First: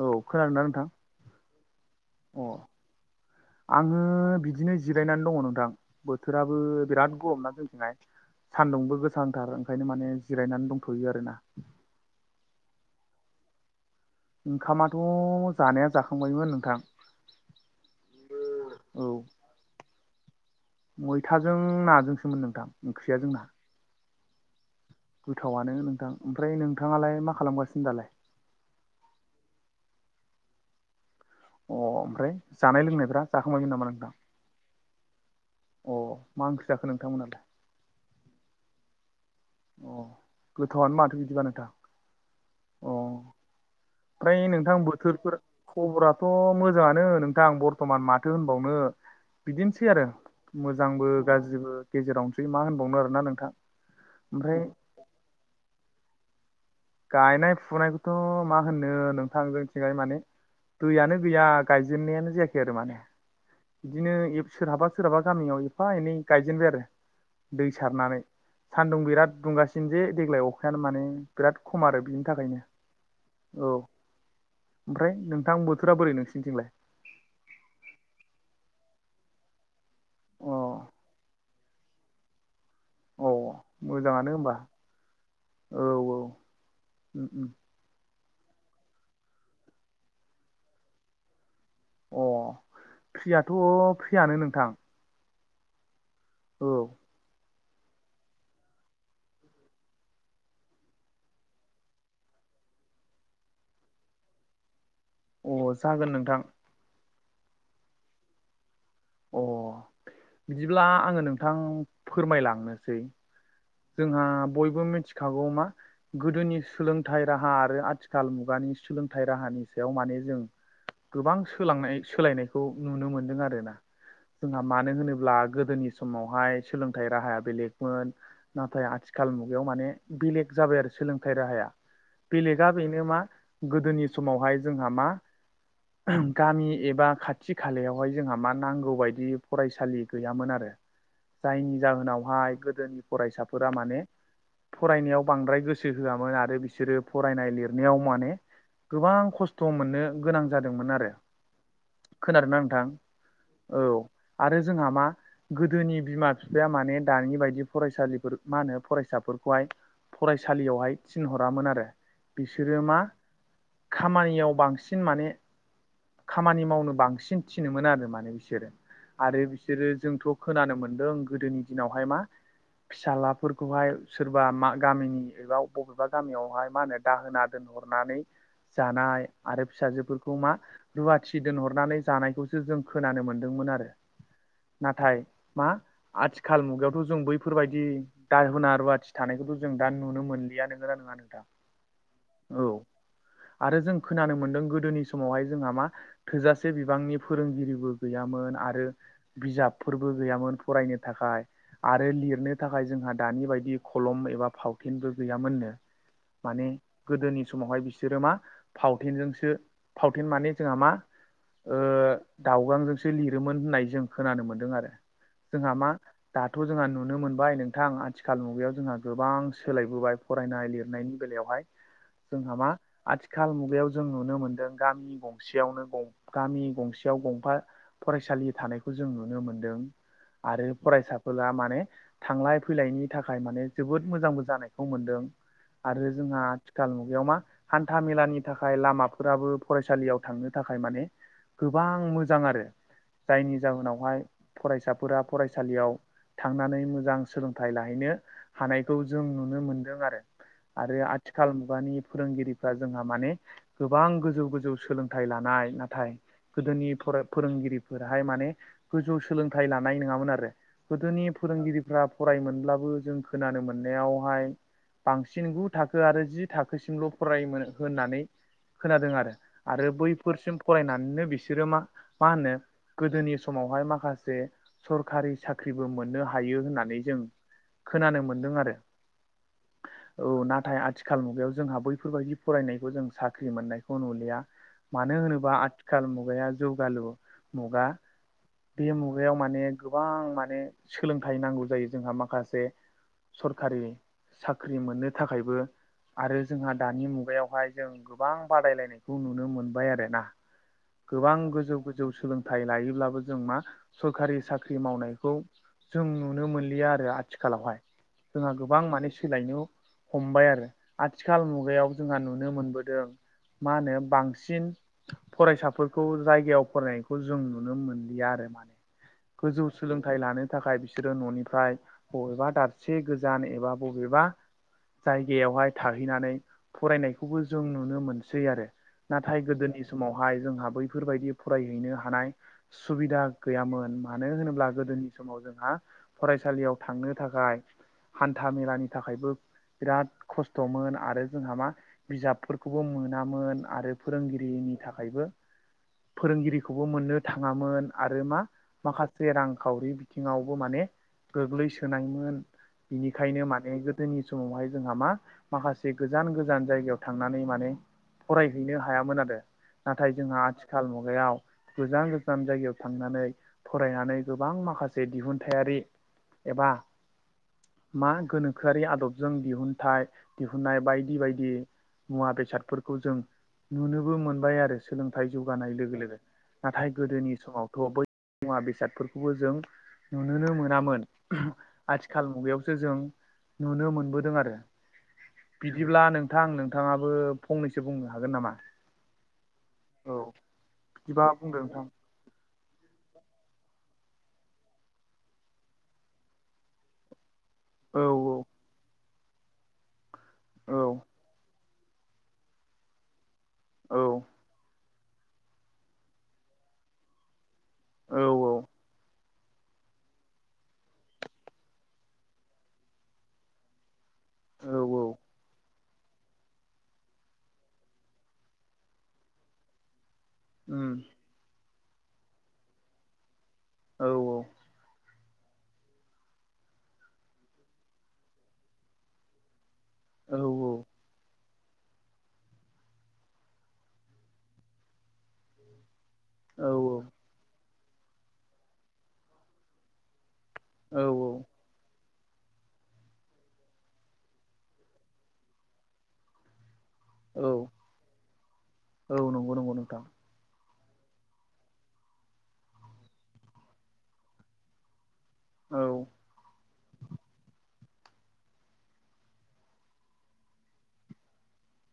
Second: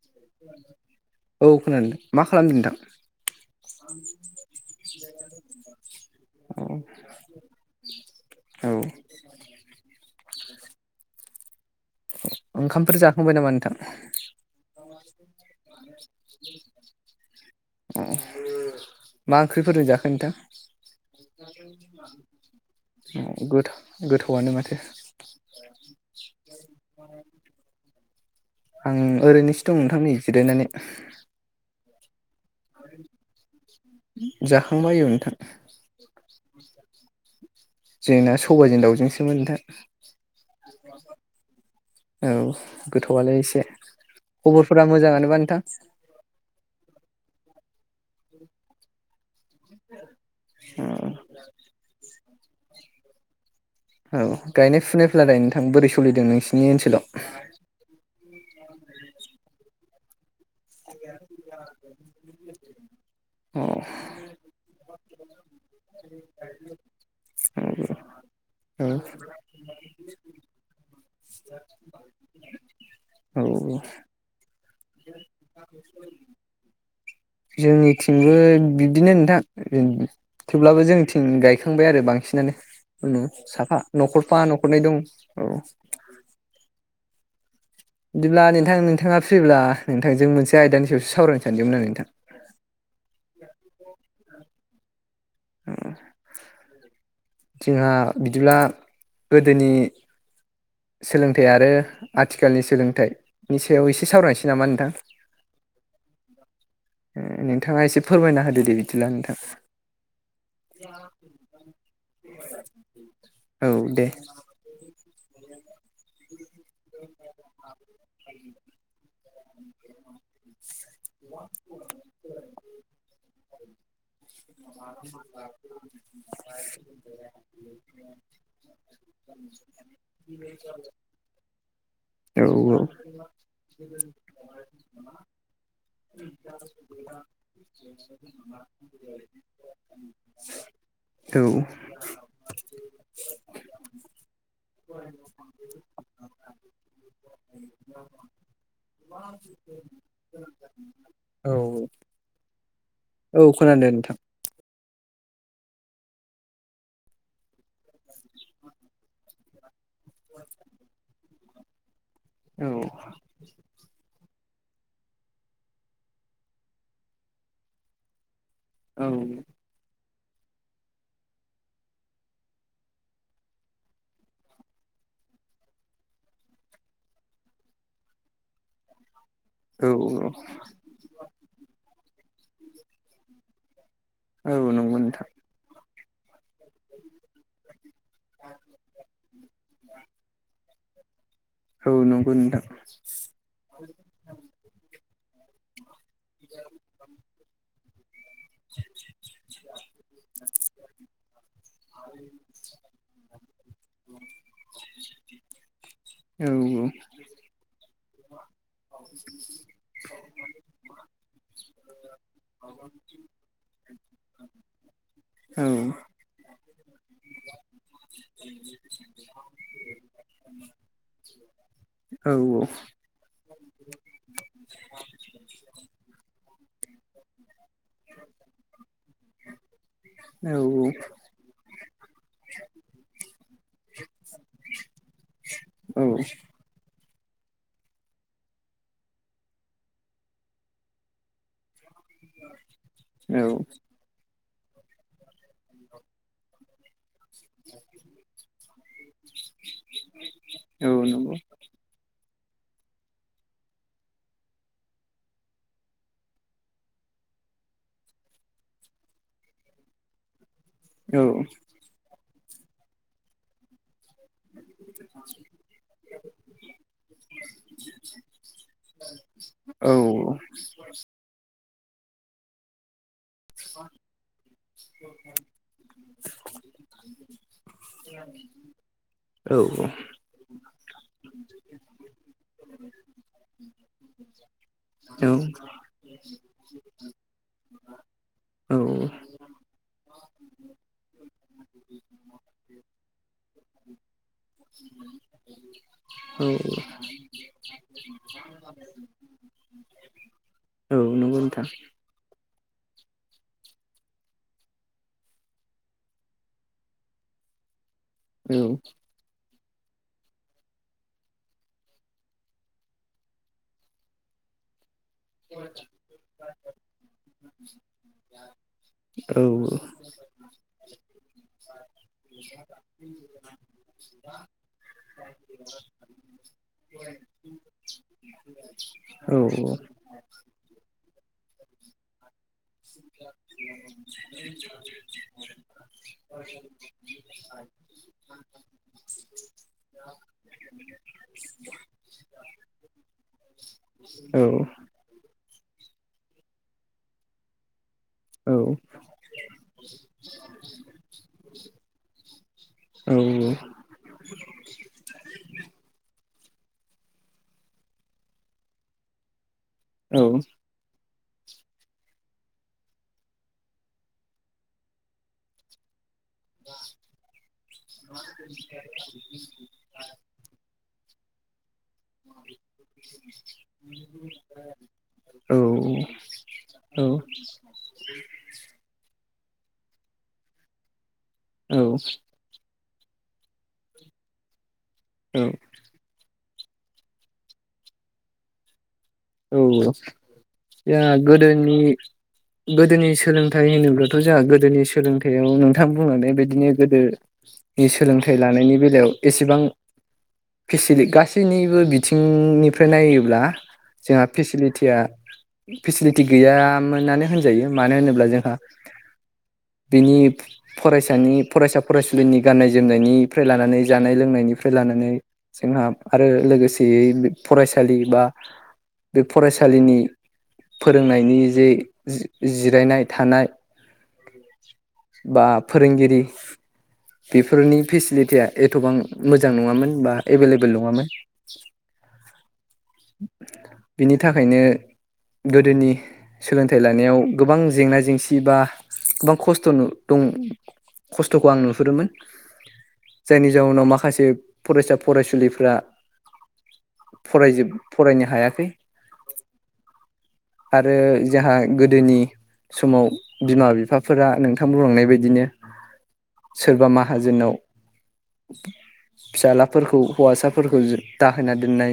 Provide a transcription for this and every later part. औ खोनादोंना नोंथां औ खोनादों मा अ खालामदों नोंथां आङो बिदिनो जिरायनानै दङ नोंथां औ बोथोराबो बिराद गरमना जोंथिहाय औ सान्दुंबो गोसा -थार ओंखायनो माने जिरायनानै दंथ'यो आरो ना ओंखामफोर जाखांबाय नामा नोंथां ओंखामाथ' जानाया जाखां अ औ मा ओंख्रिफोरजों जाखो नोंथां मैथाजों नाजोंसोमोन नोंथां ओंख्रिया जोंना गोथावानो माथो गोथावानो नोंथां ओमफ्राय नोंथाङालाय मा खालामगासिनो दालाय आं ओरैनोसो दं नोंथां नै जिरायनानै अ ओमफ्राय जानाय लोंनायफ्रा जाखांबायमोन नामा नोंथां जाखांबाय ओं नोंथां अ मा ओंख्रै जाखो नोंथांमोनहालाय जोंना सबायजों दाउजोंसोमोन नोंथां अ गोथावनो माथो बिदिबा नोंथां औ अ गोथौआलाय एसे ओमफ्राय नोंथां खबरफोरा मोजाङानोबा बोथोरफोर नोंथां खबराथ' मोजाङानो नोंथां बर्थमान माथो होनबावनो बिदिनोसै आरो मोजांबो गाज्रिबो गेजेरावनोसै मा होनबावनो आरोना नोंथां औ ओमफ्राय गायनाय फुनायफ्रालाय नोंथां बोरै सोलिदों नोंसिनि ओनसोलाव गायनाय फुनायखौथ' मा होननो नोंथां जोंथिंजाय माने दैयानो गैया गायजेननायानो जायाखै आरो माने बिदिनो सोरहाबा सोरहाबा गामियाव एफा एनै गायजेनबाय आरो दै नोंसिनि ओनसोलाव अ सारनानै औ सान्दुं बिराद दुंगासिनो जे देग्लाय अखायानो माने बिराद खम आरो बिनि थाखायनो औ ओमफ्राय नोंथां बोथोरा बोरै नोंसिनिथिंलाय जोंनिथिंबो बिदिनो नोंथां अ थेवब्लाबो जोंथिं गाय- खांबाय आरो बांसिनानो उनु औ साफा मोजाङानो न'खरफा होमबा न'खरनै दं औ उम उम बिदिब्ला नोंथां नोंथाङा फ्रिब्ला नोंथांजों मोनसे आयदानि सायावसो सावरायनो सानदोंमोन आं नोंथां अ फ्रियाथ' फ्रियानो नोंथां अ औ जोंहा बिदिब्ला गोदोनि सोलोंथाइ आरो आथिखालनि सोलोंथाइनि सायाव एसे सावरायनोसै नामा नोंथां अ जागोन नोंथां नोंथाङा एसे फोरमायना होदो दे बिदिब्ला नोंथां अ बिदिब्ला आङो नोंथां फोरमायलांनोसै औ दे जोंहा बयबो मिथि खागौ मा गोदोनि सोलोंथाइ राहा आरो आथि खाल मुगानि सोलोंथाइ राहानि सायाव माने जों गोबां सोलांनाय सोलायनाय खौ नुनो मोन्दों आरोना जोंहा मानो होनोब्ला गोदोनि समावहाय सोलोंथाइ राहाया बेलेगमोन नाथाय आथिखाल मुगायाव माने बेलेग जाबाय आरो सोलोंथाइ राहाया औ बेलेगा बेनो मा गोदोनि समावहाय जोंहा मा गामि एबा खा थि खालायावहाय जोंहा मा नांगौ बायदि फरायसालि गैयामोन आरो औ जायनि जाहोनावहाय गोदोनि फरायसाफोरा माने फरायनायाव बांद्राय गोसो होआमोन आरो बिसोरो फरायनाय लिरनायाव माने गोबां खस्थ' मोननो गोनां जादोंमोन आरो औ खोनादों नोंथां औ खोनादो नोंथां आरो जोंहा मा गोदोनि बिमा बिफाया माने दानि बायदि फरायसालिफोर मा होनो फरायसाफोरखौहाय फरायसालियावहाय थिनहरामोन आरो औ बिसोरो मा खामानियाव बांसिन माने खामानि मावनो बांसिन थिनोमोन आरो माने बि बिसोरो औ आरो बिसोरो जोंथ' खोनानो मोनदों गोदोनि दिनावहाय मा फिसाज्लाफोरखौहाय सोरबा मा गामिनि एबा बबेबा गामियावहाय मा होनो दाहोना दोनहरनानै जानाय आरो औ फिसाजोफोरखौ मा रुवाथि दोनहरनानै जानायखौसो जों खोनानो मोनदोंमोन आरो औ नंगौ नाथाय नोंथां मा आथिखाल मुगायावथ' जों बैफोरबायदि दा होना रुवाथि थानायखौथ' जों दा नुनो मोनलिया नोंङा नङा नोंथा औ नंगौ नोंथां आरो जों खोनानो मोनदों गोदोनि समावहाय जोंहा मा थोजासे बिबांनि फोरोंगिरिबो गैयामोन आरो बिजाबफोरबो गैयामोन फरायनो थाखाय आरो लिरनो थाखाय जोंहा दानि बायदि खलम एबा फावथेनबो गैयामोननो माने जोंहा गोदोनि समावहाय बिसोरो मा फावथेनजोंसो फावथेन माने जोंहा मा ऐ दाउगांजोंसो सो लिरोमोन होननाय जों खोनानो मोन्दों आरो जोंहा मा दाथ' जोंहा नुनो मोनबाय नोंथां आथिखाल मुगायाव जोंहा गोबां सोलायबोबाय फरायनाय लिरनायनि बेलायावहाय जोंहामा आथिखाल मुगायाव जों नुनो मोनदों गामि गंसेयावनो गामि गंसेयाव गंफा फरायसालि थानायखौ जों नुनो मोनदों आरो फरायसा होला माने थांलाय फैलायनि थाखाय माने जोबोद मोजांबो जानायखौ मोनदों आरो जोंहा आथिखाल मुगायाव मा हान्था मेलानि थाखाय लामाफोराबो फरायसालियाव थांनो थाखाय माने गोबां मोजां आरो जायनि जाहोनावहाय फरायसाफोरा फरायसालियाव थांनानै मोजां सोलों सोलोंथाय लाहैनो हानायखौ जों नुनो मोनदों आरो आरो आथिखाल मुगानि फोरोंगिरिफ्रा जोंहा माने गोबां गोजौ गोजौ सोलोंथाइ लानाय नाथाय गोदोनि फ फोरोंगिरि फोराहाय माने गोजौ सोलोंथाइ लानाय नङामोन आरो गोदोनि फोरोंगिरिफ्रा फरायो मोनब्लाबो जों खोनानो मोननायावहाय बांसिन गु थाखो आरो जि थाखोसिमल' फरायोमोन होननानै खोनादों आरो आरो बैफोरसिम फरायनानैनो बिसोरो मा मा होनो गोदोनि समावहाय माखासे सरखारि साख्रिबो मोननो हायो होननानै जों खोनानो मोन्दों आरो औ औ औ नाथाय आथिखाल मुगायाव जोंहा बैफोरबायदि फरायनायखौ जों साख्रि मोननायखौ नुलिया मानो होनोबा आथिखाल मुगाया जौगालु मुगा बे मुगायाव माने गोबां माने सोलोंथाइ नांगौ जायो जोंहा माखासे सरखारि साख्रि मोननो थाखायबो आरो जोंहा दानि मुगायावहाय जों गोबां बादायलायनायखौ नुनो मोनबाय आरोना गोबां गोजौ गोजौ सोलोंथाय सोलोंथाय लायोब्लाबो जों मा सरखारि साख्रि मावनायखौ जों नुनो मोनलिया आरो आथिखालावहाय जोंहा गोबां माने सोलायनो हमबाय आरो आथिखाल मुगायाव जोंहा नुनो मोनबोदों मा होनो बांसिन फरायसाफोरखौ जायगायाव फरायनायखौ जों नुनो मोनलिया आरो माने गोजौ सोलोंथाय थाय लानो थाखाय बिसोरो न'निफ्राय बबेबा दाबसे गोजान एबा बबेबा जायगायावहाय थाहैनानै फरायनायखौबो जों नुनो मोनसै आरो नाथाय गोदोनि सम समावहाय जोंहा बैफोरबायदि फरायहैनो हानाय सुबिदा गैयामोन मानो होनोब्ला गोदोनि समाव जोंहा फरायसालियाव थांनो थाखाय हान्था मेलानि थाखायबो बिराद खस्थ'मोन आरो जोंहा मा बिजाबफोरखौबो मोनामोन आरो फोरोंगिरिनि नि थाखायबो फोरोंगिरिखौबो मोननो थाङामोन आरो मा माखासे रांखावरि बिथिङावबो माने गोग्लैसोनायमोन बिनिखायनो माने जोंनि समावहाय जोंहा मा माखासे गोजान गोजान जायगायाव थांनानै माने फरायहैनो हायामोन आरो नाथाय जोंहा आथिखाल मुगायाव गोजान गोजान जायगायाव थांनानै फरायनानै गोबां माखासे दिहुनथायारि एबा मा गोनोखोआरि आदबजों दिहुनथाइ दिहुननाय बायदि बायदि मुवा बेसादफोरखौ जों नुनोबो मोनबाय आरो सोलोंथाइ जौगानाय लोगो लोगो। नाथाय गोदोनि समावथ' बै मुवा बेसादफोरखौबो जों नुनोनो मोनामोन आथिखाल मुगायावसो जों नुनो मोनबोदों आरो औ बिदिब्ला नोंथां नोंथाङाबो फंनैसो बुंनो हागोन नामा औ औ बिदिबा बुंदो गोदोनि नोंथां गोदोनि सोलोंथाइ होनोब्लाथ' जोंहा गोदोनि सोलोंथाइयाव नोंथां बुंलांनाय बादिनो गोदो नि औ सोलोंथाइ लानायनि बेलायाव एसेबां औ फेसिलि गासि- गासैनिबो बिथिंनिफ्राय नायोब्ला औ जोहा फेसिलिटिया फेसिलिटि गैया मोननानै होन जायो मानो होनोब्ला जोंहा औ बिनि फरायसानि फरायसा फरायसुलिनि गाननाय जोमनायनिफ्राय लानानै जानाय लोंनाय औ निफ्राय लानानै औ जोंहा आरो लोगोसेयै फरायसालि बा बे फरायसालिनि उम फोरोंनायनि जे जि-जिरायनाय थानाय औ। बा फोरोंगिरि बेफोरनि फेसिलिटिया एथ'बां मोजां नङामोन बा औ एभेलेबोल नङामोन। बिनि थाखायनो गोदोनि सोलोंथाइ औ लानायाव गोबां जेंना जेंसि बा गोबां खस्थ'नो दं। औ खस्थ'खौ औ आं नुहुरोमोन। जायनि जाउनाव माखासे फरायसा फरायसुलिफ्रा औ फरायजोब फरायनो हायाखै। औ नंगौ नंगौ नोंथां। आरो जोहा गोदोनि समाव बिमा बिफा फोरा नोंथां बुंलांनाय बायदिनो औ सोरबा माहाजोननाव फिसालाफोरखौ हौवासाफोरखौ जो दाहोना दोननाय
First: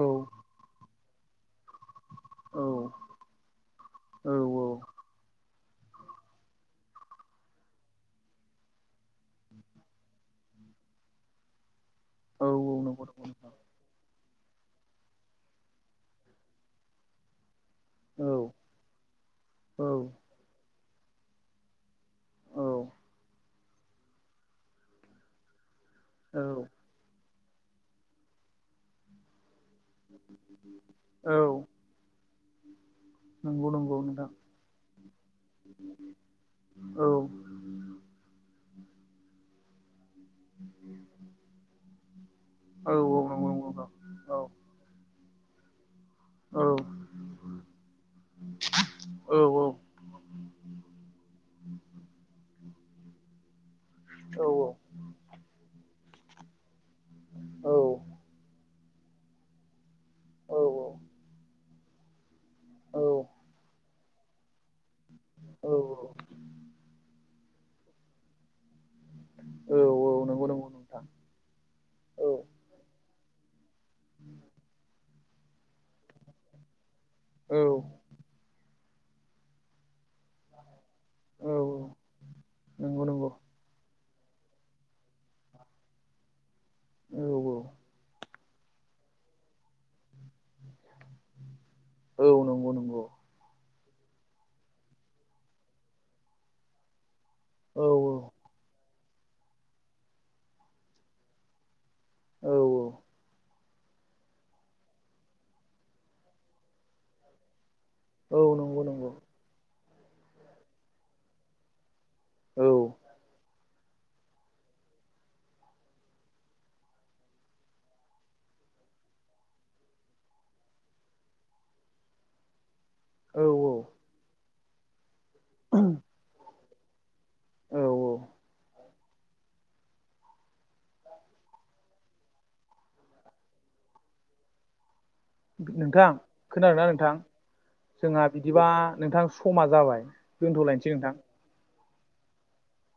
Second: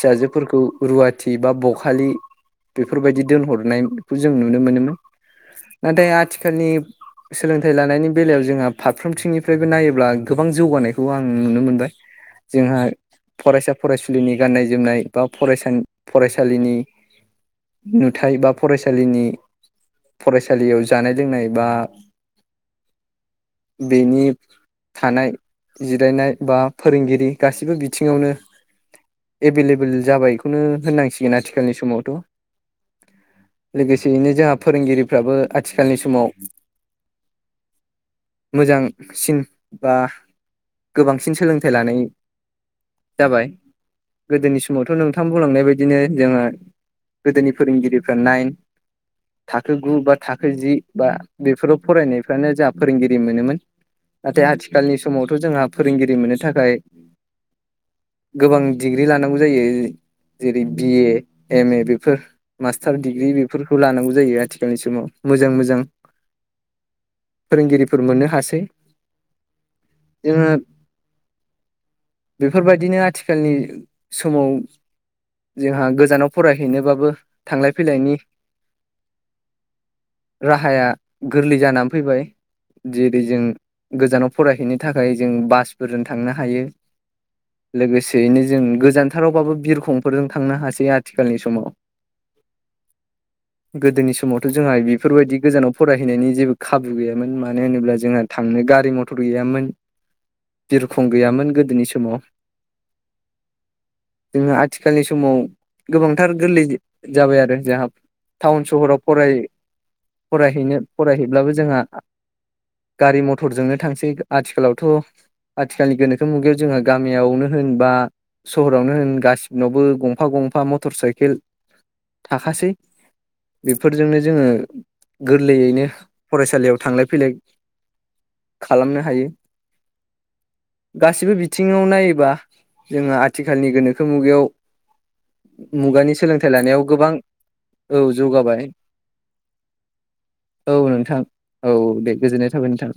औ रुवाथि बा बखालि औ बेफोरबायदि दोनहरनाय औ जों नुनो मोनोमोन। नाथाय आथिखालनि सोलोंथाइ लानायनि बेलायाव जोंहा फारफ्रोमथिंनिफ्रायबो नायोब्ला गोबां जौगानायखौ आं नुनो मोनो। औ जोंहा नंगौ नंगौ नोंथां फरायसा फरायसुलिनि गाननाय जोमनाय बा फरायसानि फरायसालिनि औ नुथाय बा फरायसालिनि औ फरायसालियाव जानाय लोंनाय बा औ बेनि थानाय जिरायनाय बा फोरोंगिरि गासिबो बिथिङावनो एभेलेबोेल जाबायखौनो होननांसिगोन औ आथिखालनि समावथ' नंगौ नंगौ नोंथां लोगोसेयैनो जोहा फोरोंगिरिफ्राबो आथिखालनि समाव औ। मोजांसिन बा गोबांसिन सोलोंथाइ लानाय औ औ जाबाय। नंगौ नंगौ नोंथां गोदोनि समावथ' नोंथां बुंलांनाय बायदिनो जोङा औ गोदोनि फोरोंगिरिफ्रा नाइन औ थाखो गु बा थाखो जि बा बेफोराव फरायनायफ्रानो जोआ फोरोंगिरि मोनोमोन। औ नाथाय आथिखालनि समावथ' जोंहा फोरोंगिरि मोननो थाखाय औ गोबां डिग्रि लानांगौ जायो जेरै बि ए, एम ए बेफोर मास्टार दिडिग्रि बि फोरखौ लानांगौ जायो आथिखालनि समाव मोजां मोजां। फोरोंगिरिफोर मोननो हासै। नंगौ जोङो नंगौ नोंथां औ बेफोरबायदिनो थिखालनि समाव जोंहा गोजानाव फरायहैनोबाबो औ थांलाय फैलायनि राहाया औ गोरलै जाना फैबाय नंगौ जेरै नंगौ जों गोजानाव फरायहैनो थाखाय जों बासफोरजों थांनो हायो। औ औ। लोगोसेयैनो जों गोजानथारावबाबो बिरखं फोरजों थांनो हासै आथिखालनि समाव औ नंगौ नंगौ गोदोनि समावथ' जोंहा बेफोरबायदि गोजानाव फरायहैनायनि जेबो खाबु गैयामोन मानो औ औ होनोब्ला जोंहा थां नो गारि मथर गैयामोन बिरखं गैयामोन गोदोनि समाव। औ औ। जोङो आथिखालनि समाव गोबांथार गोरलै जाबाय आरो जोंहा। औ टाउन नंगौ सहराव नंगौ फराय फरायहैनो फरायहैब्लाबो जोंहा औ गारि मथरजोंनो थांसै। आथिखालावथ' आथिखालनि गोनोखो मुगायाव जोंहा गामियावनो होनबा सहरावनो होन गासिबनावबो गंफा-गंफा मटर साइकेल थाखासै। बेफोरजोंनो जोङो गोरलैयैनो फरायसालियाव थांलाय फैलाय। औ औ औ खालामनो हायो गासिबो बिथिङाव नायोबा जोङो थिखालनि गोनोखो मुगायाव नोंथां मुगानि सोलोंथाइ लानायाव खोनादोंना नोंथां गोबां औ जोंहा जौगाबाय बिदिबा नोंथां समा जाबाय दोनथ'लायनोसै नोंथां। औ दे गोजोननाय थाबाय नोंथां।